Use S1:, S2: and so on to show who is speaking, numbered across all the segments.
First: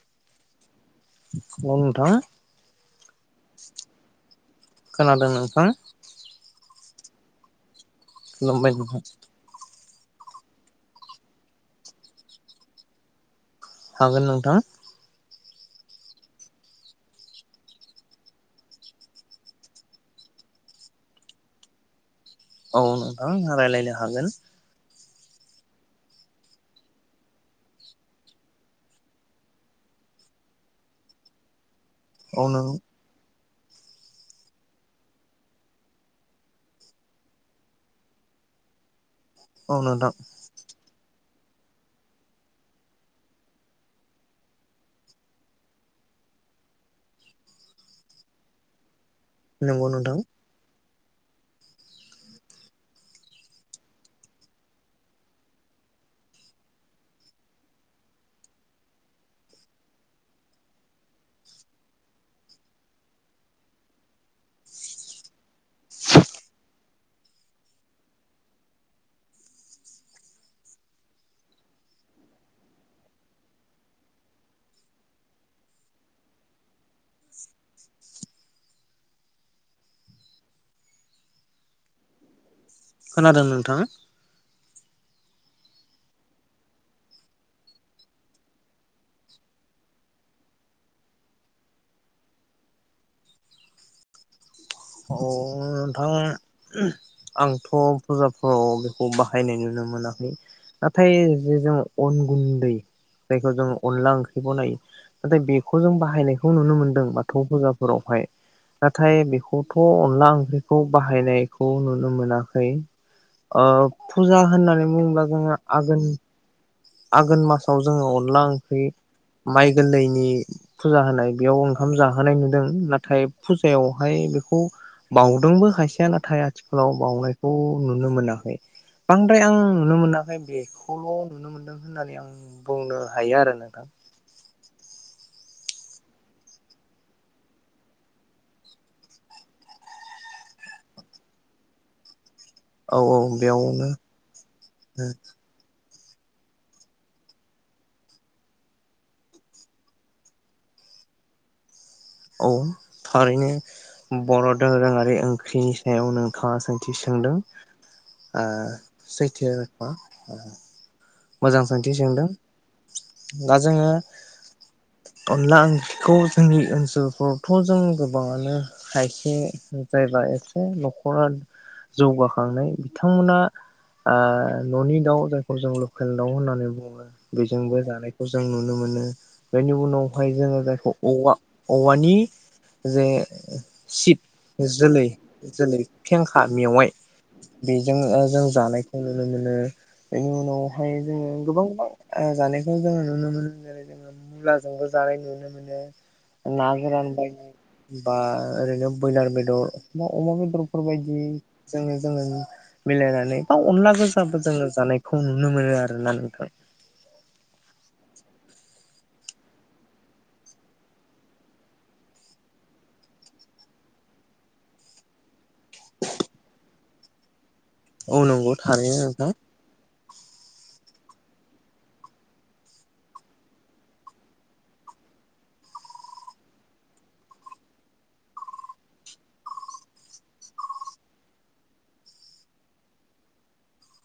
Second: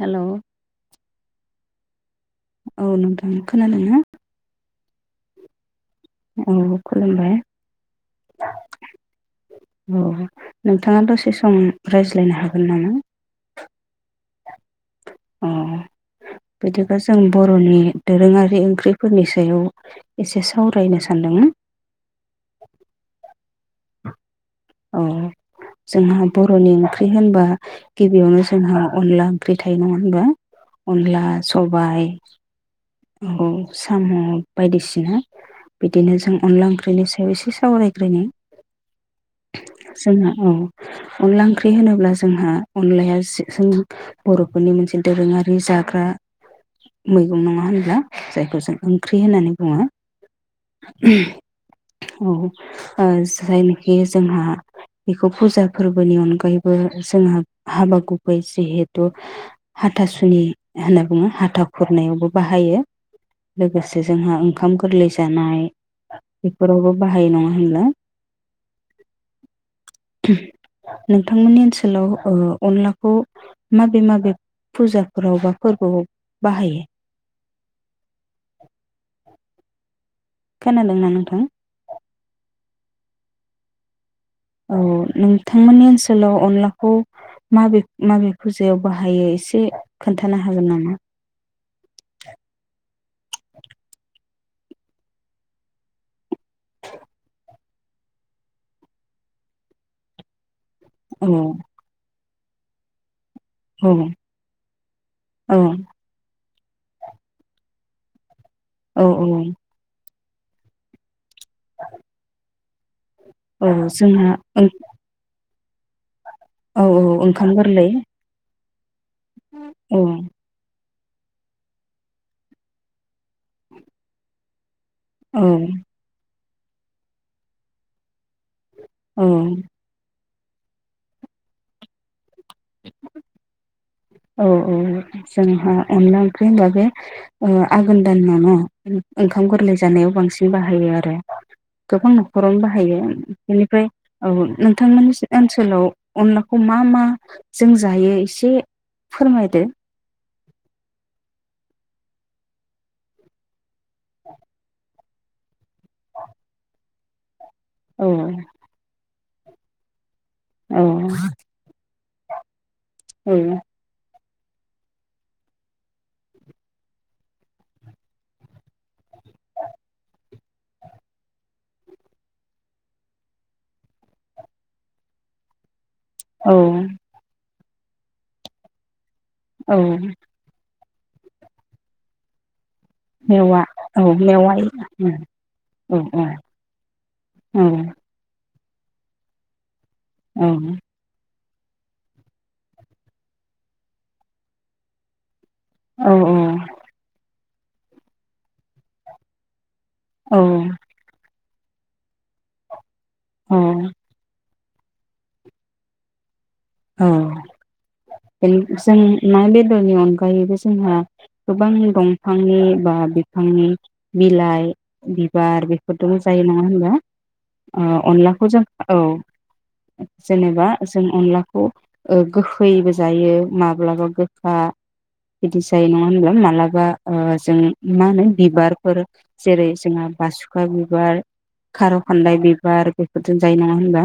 S1: Hello
S2: औ नोंथां
S1: औ नोंथां खोनादों ना
S2: खोनादों नोंथां
S1: औ खुलुमबाय
S2: लांबाय नोंहा
S1: औ नोंथाङा दसे सम रायज्लायनो हागोन नामा
S2: हागोन नोंथां
S1: अ बिदिबा जों बर'नि दोरोङारि ओंख्रिफोरनि सायाव एसे सावरायनो सानदोंमोन
S2: औ नोंथां आंहा रायलायनो हागोन
S1: औ जोंहा बर'नि ओंख्रि होनबा गिबियावनो जोंहा अनला ओंख्रि थायो नङा होनबा अनला स बाय
S2: औ नों
S1: ओं साम' बायदिसिना बिदिनो जों अनला ओंख्रिनि सायाव एसे सावरायग्रोनि
S2: औ नोंथां
S1: जोंना औ अनला ओंख्रि होनोब्ला जोंहा अनलाया जों बर'फोरनि मोनसे दोरोङारि जाग्रा मैगं नङा होन ब्ला जायखौ जों ओंख्रि होननानै बुङो
S2: नंगौ नोंथां
S1: औ ओ जायनिखि जोंहा बेखौ फुजा फोरबोनि अनगायैबो जोंहा हाबा गुबै जिहेथु हाथासुनि होनना बुङो हाथा खुरनायावबो बाहायो लोगोसे जोंहा ओंखाम गोरलै जानाय बेफोराव बाहायो नङा होनब्ला नोंथांमोननि ओनसोलाव ओ अनलाखौ माबे माबे फुजाफोराव बा फोरबोआव बाहायो [inaudible] खोनादोंना नोंथां
S2: खोनादों नोंथां
S1: औ नोंथांमोननि ओनसोलाव अनलाखौ माबे माबे फुजायाव बाहायो एसे खोनथानो हागोन नामा
S2: औ नोंथां आंथ' फुजाफोराव बेखौ बाहायनाय नुनो मोनाखै नाथाय
S1: औ
S2: जे जों अन गुनदै जायखौ जों
S1: औ
S2: अनला ओंख्रि बनायो नाथाय बेखौ जों बाहायनाय खौ नुनो मोनदों बाथौ फुजाफोरावहाय
S1: औ
S2: नाथाय बि
S1: औ
S2: खौ अनला ओंख्रिखौ बाहायनाय खौ नुनो मोना खै अ
S1: औ जोंहा
S2: फुजा
S1: औ
S2: होननानै बुङोब्ला जोंहा आगोन
S1: औ औ ओंखाम गोरलै
S2: ख्रि माइ
S1: औ
S2: गोरलैनि फुजा होनाय बेयाव ओंखाम जाहोनाय नुदों नाथाय फुजायावहाय बेखौ
S1: औ
S2: बाउदोंबो खायसेया नाथाय आथिखालाव बावनायखौ नुनो मोनाखै
S1: औ
S2: बांद्राय आं नुनो मोनाखै बेखौल' नुनो मो नो होननानै आं बुंनो हायो आरो नोंथां
S1: औ औ जोंहा अनला ओंख्रि होनबा बे आघोन दानाव न ओंखाम गोरलै जानायाव बांसिन बाहायो आरो गोबां न खरावनो
S2: औ
S1: बाहायो
S2: औ
S1: बेनिफ्राय
S2: बेयावनो
S1: औ नोंथांमोननि ओनसोलाव अनलाखौ मा मा जों जायो एसे फोरमायदो
S2: औ थारैनो बर' दोरोङारि ओंख्रिनि सायाव नोंथाङा सोंथि सोंदों
S1: औ
S2: ओ सैथो [unintelligible]
S1: औ
S2: मोजां सोंथि सोंदों
S1: औ
S2: दा जोङो अनला ओंख्रिखौ जोंनि ओनसोलफोरावथ' जों गोबाङानो खायसे जायबा एसे न'खरा जौगाखांनाय बिथांमोना ओ न'नि दाउ जायखौ जों ल केल दाउ
S1: औ
S2: होननानै बुङो बे जोंबो जानायखौ जों नुनो मोनो बेनि
S1: औ
S2: उनावहाय जोङो जायखौ औवा औवानि जे
S1: मेवा औ
S2: सिट
S1: मेवाइ
S2: जोलै
S1: औ
S2: जोलै
S1: औ औ
S2: फेंखा मेवाइ
S1: औ
S2: बेजों जों जानायखौ नुनो मोनो बेनि उनाव जोङो गोबां गोबां ओ जानायखौ जोङो नुनो मोनो जेरै जोङो मुलाजोंबो जानाय नुनो मो नो
S1: औ
S2: ना गोरान बायनार बा ओरैनो ब्रयलार बेदर अमा अमा
S1: औ
S2: बेदरफोर बायदि जोङो जोङो मिलायनानै बा
S1: औ
S2: अनला गोजाबो जोङो जानायखौ नुनो मोना आरो ना नोंथां
S1: औ जों ना बेदरनि अनगायैबो जोंहा गोबां दंफांनि बा बिफांनि बिलाइ बिबार बेफोरदोबो जायो नङा होनबा ओ
S2: औ
S1: अनलाखौ
S2: नंगौ
S1: जों औ
S2: थारैनो नोंथां
S1: जेनेबा जों अनला खौ ओ गोखैबो जायो माब्लाबा गोखा बिदि जायो नङा होनबा माब्लाबा ओ जों मा होनो बिबारफोर जेरै जोंहा बासुखा बिबार खार' खानदाय बिबार बेफोरजों जायो नङा होनबा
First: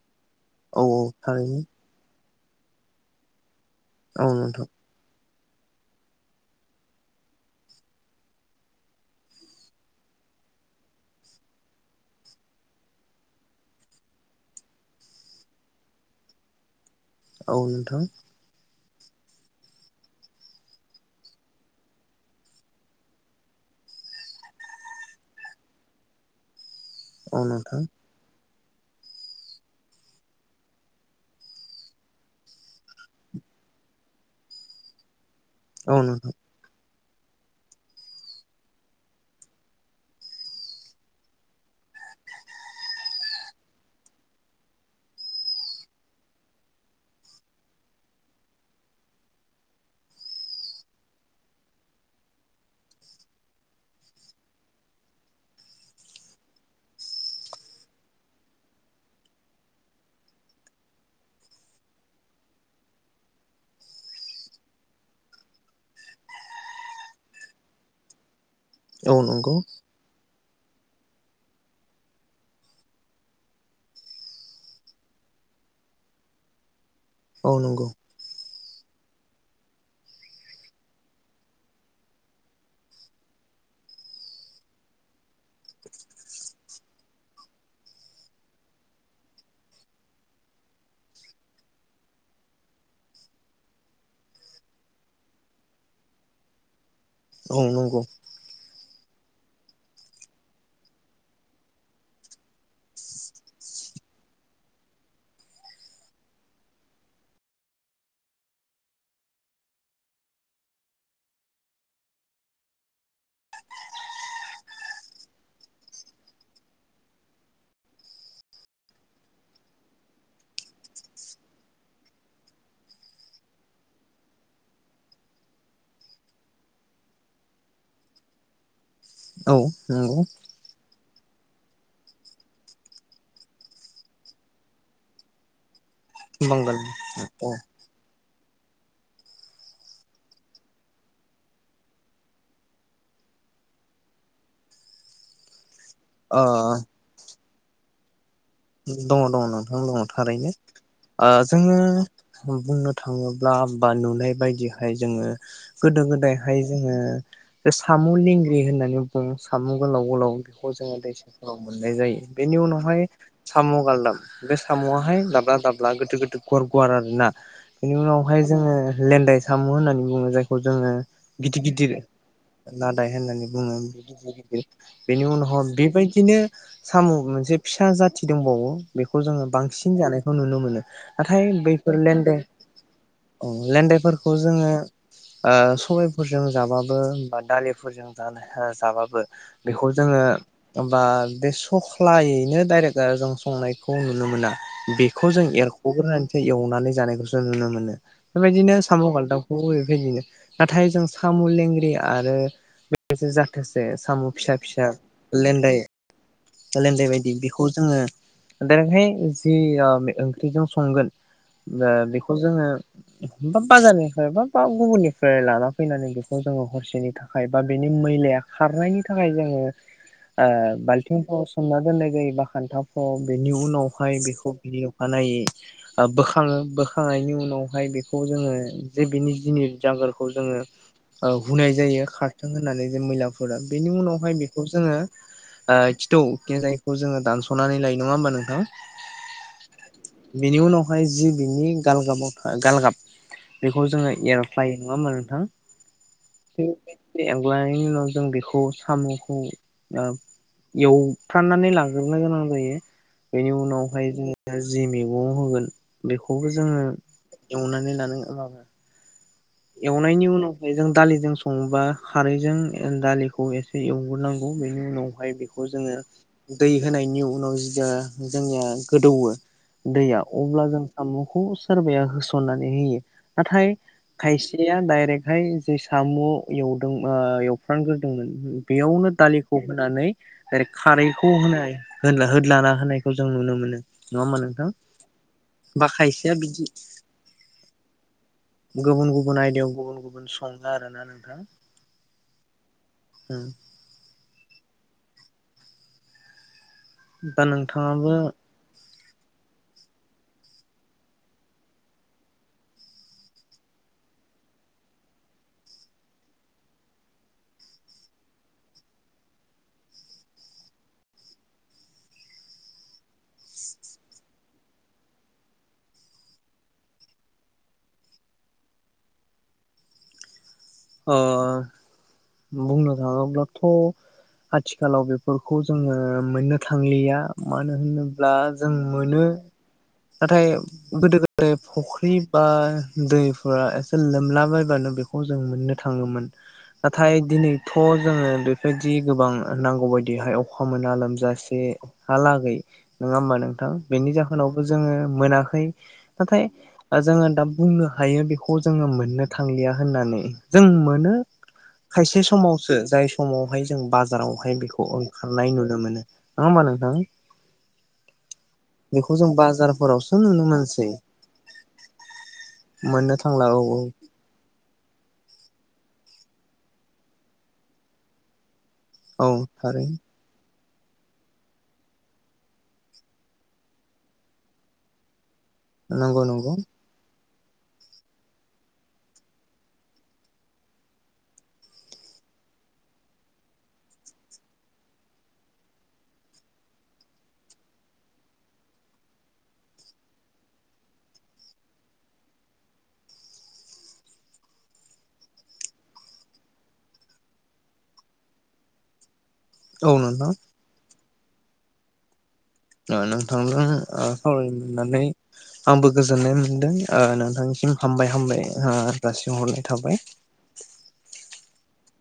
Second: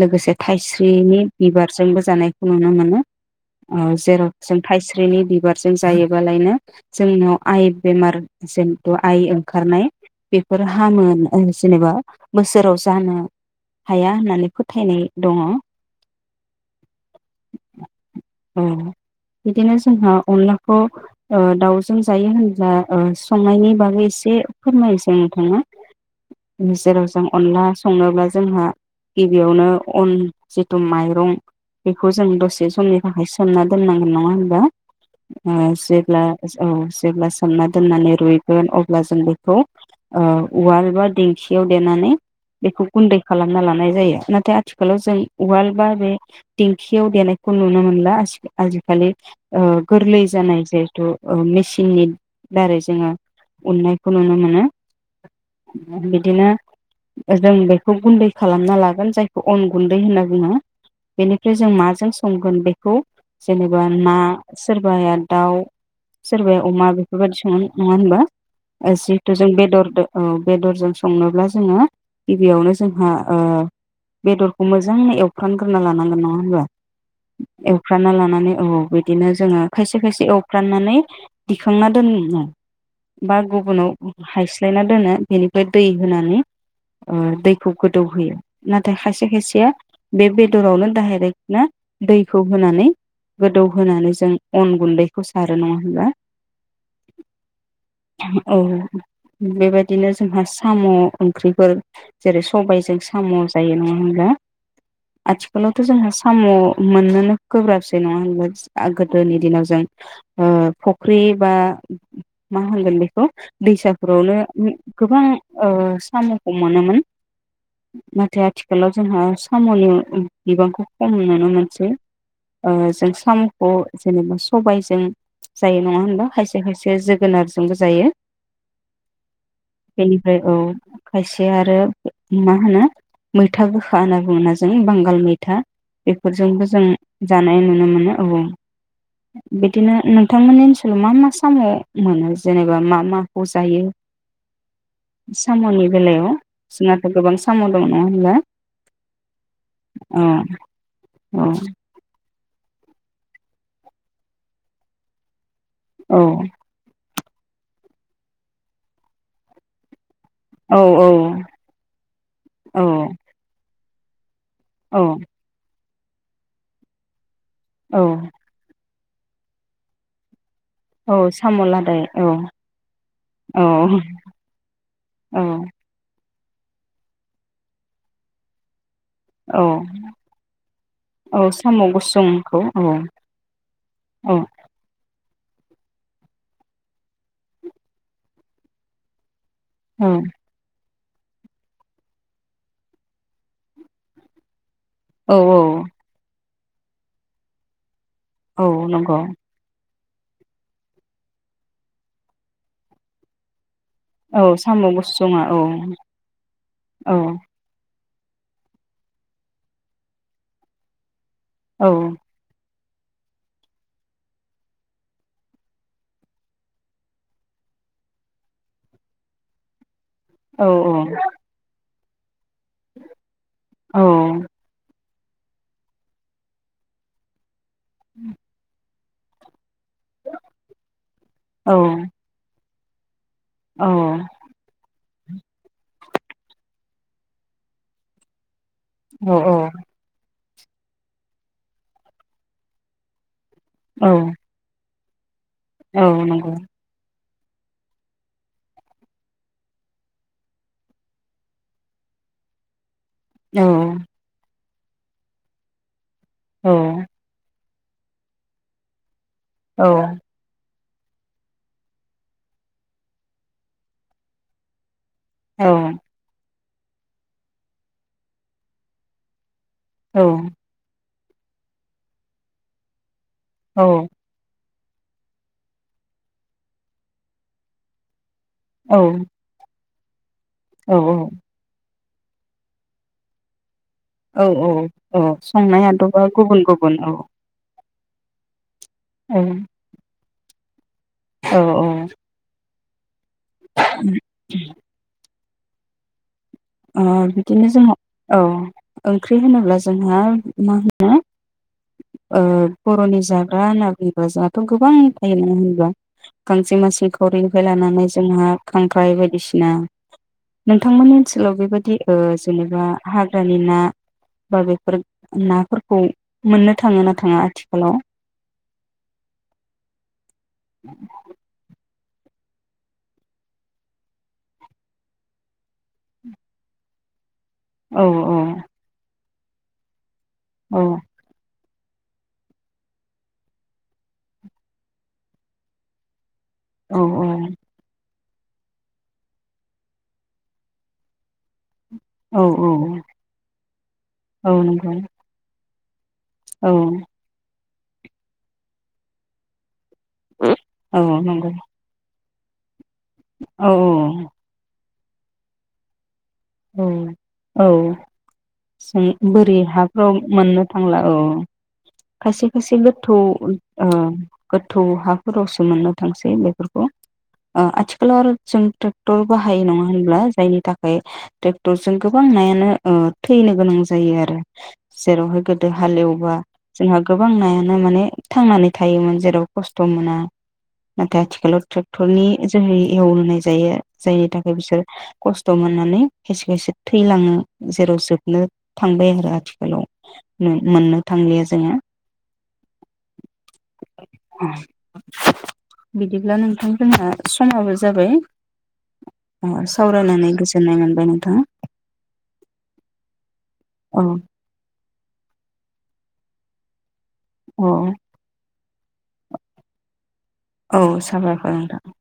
S1: लोगोसे
S2: औ
S1: थाइस्रिनि
S2: थारैनो
S1: बिबार जोंबो जानायखौ नुनो मोनो औ जेराव जों थाइस्रिनि बि बारजों जायोबालायनो जोंनियाव आइ बेमार जेनथ' आइ ओंखारनाय बेफोर हामो जेनेबा बोसोराव जानो हाया होननानै फोथायनाय दङ
S2: औ नोंथां
S1: औ बिदिनो जोंहा अनलाखौ ओ दाउजों जायो होनब्ला ओ संनायनि बागै एसे फोरमायसै आं नोंथांनो [unintelligible] अनला
S2: नोंथां
S1: संनोब्ला जोंहा गिबियावनो अन जितु माइ रं बेखौ जों दसे समनि थाखाय सोमना दोननांगोन नङा होनबा ओ
S2: औ नोंथां औ
S1: जेब्ला
S2: नोंथां
S1: औ जेब्ला सोमना दोननानै रुगोन अब्ला जों बेखौ ओ उवाल बा दिंखियाव देनानै बेखौ गुन्दै खालाम लानाय जायो नाथाय आथिलाव जों उवाल बा बे दिंखियाव देनायखौ नुनो मोनला आसि आजिखालि ओ गोरलै जानाय जहेथु ओ मेसिननि दारै जोङो उननायखौ नुनो मोनो बिदिनो ओजों बेखौ गुन्दै खालामना लागोन जायखौ अन गुन्दै होनना बुङो बेनिफ्राय जों माजों संगोन बेखौ जेनेबा ना सोरबाया दाउ सोरबाया अमा बेफोरबायदि संगोन नङा होनबा ओ
S2: औ
S1: जिहेथु जों
S2: नंगौ
S1: बेदरदो औ बेदरजों संनोब्ला जोङो गिबियावनो जोंहा ओ बेदरखौ मोजां एव फ्रामग्रोना लानांगोन नङा होनबा
S2: औ नंगौ
S1: एवफ्राना लानानै औ बिदिनो जोङो खायसे खायसे एवफ्राननानै दिखांना दोनो बा गुबुनाव हायस्लायना दोनो बिनिफ्राय दै होनानै ओ दैखौ गोदौहोयो नाथाय खायसे खायसेया बे बेदरावनो डाइरेक्ट नो दैखौ होनानै गोदौहोनानै जों अन गुन्दैखौ सारो नङा होनबा
S2: औ नोंगौ
S1: औ बेबायदिनो जोंहा साम' ओंख्रिफोर जेरै सबायजों साम' जायो नङा होनब्ला आथिखालावथ' जोंहा साम' मोननोनो गोब्राबसै नङा होनबा आ गोदोनि दिनाव जों ओ फख्रि बा मा होनगोन बेखौ दैसाफोरावनो गोबां ओ साम'खौ मोनोमोन नाथाय आथिखालाव जोंहा साम'नि ओ बिबांखौ खम नुनो मोनसै ओ जों साम'खौ जेनेबा सबायजों जायो नङा होनबा खायसे खायसे जोगोनारजोंबो जायो
S2: औ नंगौ
S1: बेनिफाय औ खायसेया आरो मा होनो मैथा गोखा होना बुङोना जों बांगाल मैथा बेफोरजोंबो
S2: बांगाल
S1: जों
S2: औ
S1: जानाय नुनो मोनो औ बिदिनो नोंथांमोननि ओनसोलाव मा मा साम' मोनो जेनेबा मा माखौ जायो साम'नि बेलायाव
S2: ओ
S1: जोंनाथ' गोबां साम' दं नङा होनबा
S2: दङ दङ नोंथां दङ
S1: औ
S2: थारैनो आ
S1: औ
S2: जोङो जों बुंनो थाङोब्ला बा नुनाय बायदिहाय जोङो गोदो गोदायहाय जोङो बे साम' लेंग्रि होननानै बुङो साम' गोलाव गोलाव बेख'
S1: औ
S2: जोङो
S1: औ
S2: दैसाफोराव मोननाय जायो बेनि
S1: औ
S2: उनावहाय साम' गालदाब बे साम'आहाय
S1: औ
S2: दाब्ला दा ब्ला गोदो गोदो गुवार गुवार आरो ना बेनि
S1: औ
S2: उनावहाय जोङो लेेनन्दाय साम' होन्नानै बुङो जाय खौ जोङो
S1: औ साम'
S2: गिदिर गिदिर
S1: लादाय औ
S2: लादाय होननानै
S1: औ
S2: बुङो बेदि गिदिर गिदिर बेनि
S1: औ
S2: उनाव बेबायदिनो साम' मोनसे फिसा जा थि दंबावो बेखौ जोङो
S1: औ
S2: बांसिन जानायखौ नुनो मोनो
S1: औ
S2: नाथाय
S1: साम'
S2: बैफोर लेन्डे
S1: गुसुंखौ औ
S2: ओ
S1: औ
S2: लेनदेफोरखौ जोङो ओ सबायफोरजों जाबाबो बा दालिफोरजों जा जाबाबो बेखौ
S1: औ
S2: जोङो होनबा बे सख्लायैनो डाइरेक्ट जा जों संनायखौ नुनो मोना बेखौ
S1: औ
S2: जों एरख'ग्रोनानैसो एव नानै जानायखौसो नुनो मोनो
S1: औ
S2: बेबायदिनो साम'
S1: नंगौ
S2: गालदाबखौबो बेबायदिनो नाथाय जों साम' लेंगिरि आरो बे जाथो से साम'
S1: औ
S2: फिसा
S1: साम'
S2: फिसा
S1: गुसुङा औ
S2: लेनदाइ लेनदाइ
S1: औ
S2: बायदि बि खौ जोङो दाइरेकहाय जि ओ ओंख्रिजों संगोन
S1: औ
S2: दा बेखौ जोङो बा बाजारनिफ्राय बा बा गुबुननिफ्राय लाना फैनानै बेखौ जोङो हरसेनि थाखाय बा बेनि मैलाया खारनायनि थाखाय जोङो आ
S1: औ
S2: बालथिंफोराव सोमना दोननाय जायोबा [unintelligible] बेनि
S1: औ
S2: उनावहाय बेखौ [unintelligible] मानै बोखाङो बोखांनायनि उनाव हाय बेखौ जोङो जे बिनि जिनिर जांगारखौ जोङो ओ हुनाय जायो खारथों हो नानै जे मैला फोरा‌
S1: औ
S2: बेनि उनावहाय बेखौ जोङो। ओ खिथौ बिथिंजायखौ जोङो दान सनानै लायो नङा होमबा नोंथां?
S1: अ औ
S2: बिनि उनावहाय जि बिनि गालगाबाव था गालगाब बेखौ
S1: औ
S2: जोङो एर'फ्लाय नङा होमबा नोंथां?
S1: औ नंगौ
S2: [unintelligible] उनाव जों बेखौ साम'खौ ओ एवफ्राननानै लाग्रो नो गोनां जायो
S1: औ
S2: बेनि
S1: औ
S2: उनावहाय जोंङो। जि मेगं होगोन बेखौबो जोङो
S1: औ औ
S2: एवनानै लानो माबा एवनायनि उनाव खारैजों दालिजों सङोबा खारैजों दालिखौ एसे एवग्रोनांगौ बेनि उनाव बेहाय बेखौ जोङो दै होनायनि उनाव जिया जोंनिया गोदौवो दैया अब्ला जों सामु खौ सोरबाया होसननानै होयो। नाथाइ
S1: औ
S2: खायसेया डाइरेक्टहाय जे साम' एवदों ओ एवफ्रामग्रोदोंमोन। बेयावनो दालिखौ होनानै ओरै
S1: औ
S2: खारैखौ होनाय हो होदलाना होनायखौ जों नुनो मोनो। नङा होमबा
S1: औ औ
S2: नोंथां
S1: औ संनायाथ' बा
S2: खायसेया
S1: गुबुन
S2: बिदि
S1: गुबुन औ
S2: गुबुन
S1: औ
S2: गुबुन आयदायाव गुबुन गुबुन सङोना आरोना। नोंथां
S1: औ औ
S2: उम
S1: ओ
S2: दा
S1: बिदिनो जोंङो
S2: नोंथाङाबो
S1: औ ओंख्रि होनोब्ला जोंहा मा होनो ओ बर'नि जाग्रा होनना बुंबा जोंहाथ' गोबां थायो ना होनोब्ला गांजेमा सेंखावरिनिफ्राय लानानै जोंहा खांख्राइ बायदिसिना नोंथांमोननि ओनसोलाव बेबायदि ओ जेनेबा हाग्रानि ना बा बेफोर नाफोरखौ मोननो थाङो ना थाङा आथिखालाव
S2: अ बुंनो थाङोब्लाथ' आथिखालाव बेफोरखौ जोङो मोननो थांलिया मानो
S1: औ
S2: होनोब्ला
S1: औ
S2: जों मोनो नाथाय
S1: औ
S2: गोदो गोदाय फुख्रि बा दैफोरा एसे लोमलाबायबानो बेखौ जों मोननो थाङोमोन
S1: औ
S2: नाथाय दिनैथ' जोङो बेफोरबादि गोबां नांगौ बायदिहाय अखा मोना लोमजासे
S1: औ
S2: हालागै नङा होमबा नोंथां बेनि
S1: औ
S2: जाहोनावबो
S1: नंगौ
S2: जोङो मोनाखै नाथाय
S1: औ
S2: जोङो दा बुंनो हायो बेखौ जोङो मोननो थांलिया होननानै जों
S1: औ
S2: मोनो
S1: नंगौ
S2: खायसे समावसो जाय समावहाय
S1: औ
S2: जों बाजारावहाय बेखौ खारनाय नुनो मानो
S1: औ औ
S2: बेखौ
S1: जों बोरि हाफ्राव
S2: बाजारफोरावसो नुनो
S1: मोननो
S2: मोनसै
S1: थांला औ खायसे खायसे गोथौ औ गोथौ हा फोरावसो मोननो थांसै बेफोरखौ ओ आथिखालाव आरो जों ट्रेक्टर
S2: औ
S1: बाहायो नङा
S2: थारैनो
S1: होनब्ला जायनि था [unintelligible] ट्रेक्टर जों गोबां नायानो ओ थैनो गोनां जायो आरो जेरावहाय गो दो
S2: नंगौ
S1: हालेवबा
S2: नंगौ
S1: जोंहा गोबां नायानो माने थांनानै थायोमोन जेराव खस्थ' मोना नाथाय आथिखालाव ट्रेक्टरनि जोहै एवलोनाय जायो जायनि थाखाय बिसोर खस्थ' मोननानै खायसे खायसे थैलाङो जेराव जोबनो थांबाय आरो आथिखालाव नो मोननो थांलिया जोङो बिदिब्ला नोंथां जोंहा समाबो जाबाय ओ
S2: औ
S1: सावरायनानै
S2: नोंथां
S1: गोजोननाय मोन बाय नोंथां
S2: ओ नोंथांजों
S1: औ
S2: ओ सावरानो मोननानै आंबो गोजोननाय मोनदों ओ
S1: औ
S2: नोंथांनिसिम हामबाय हामबाय ओ जासिहरनाय थाबाय
S1: औ साबायखर नोंथां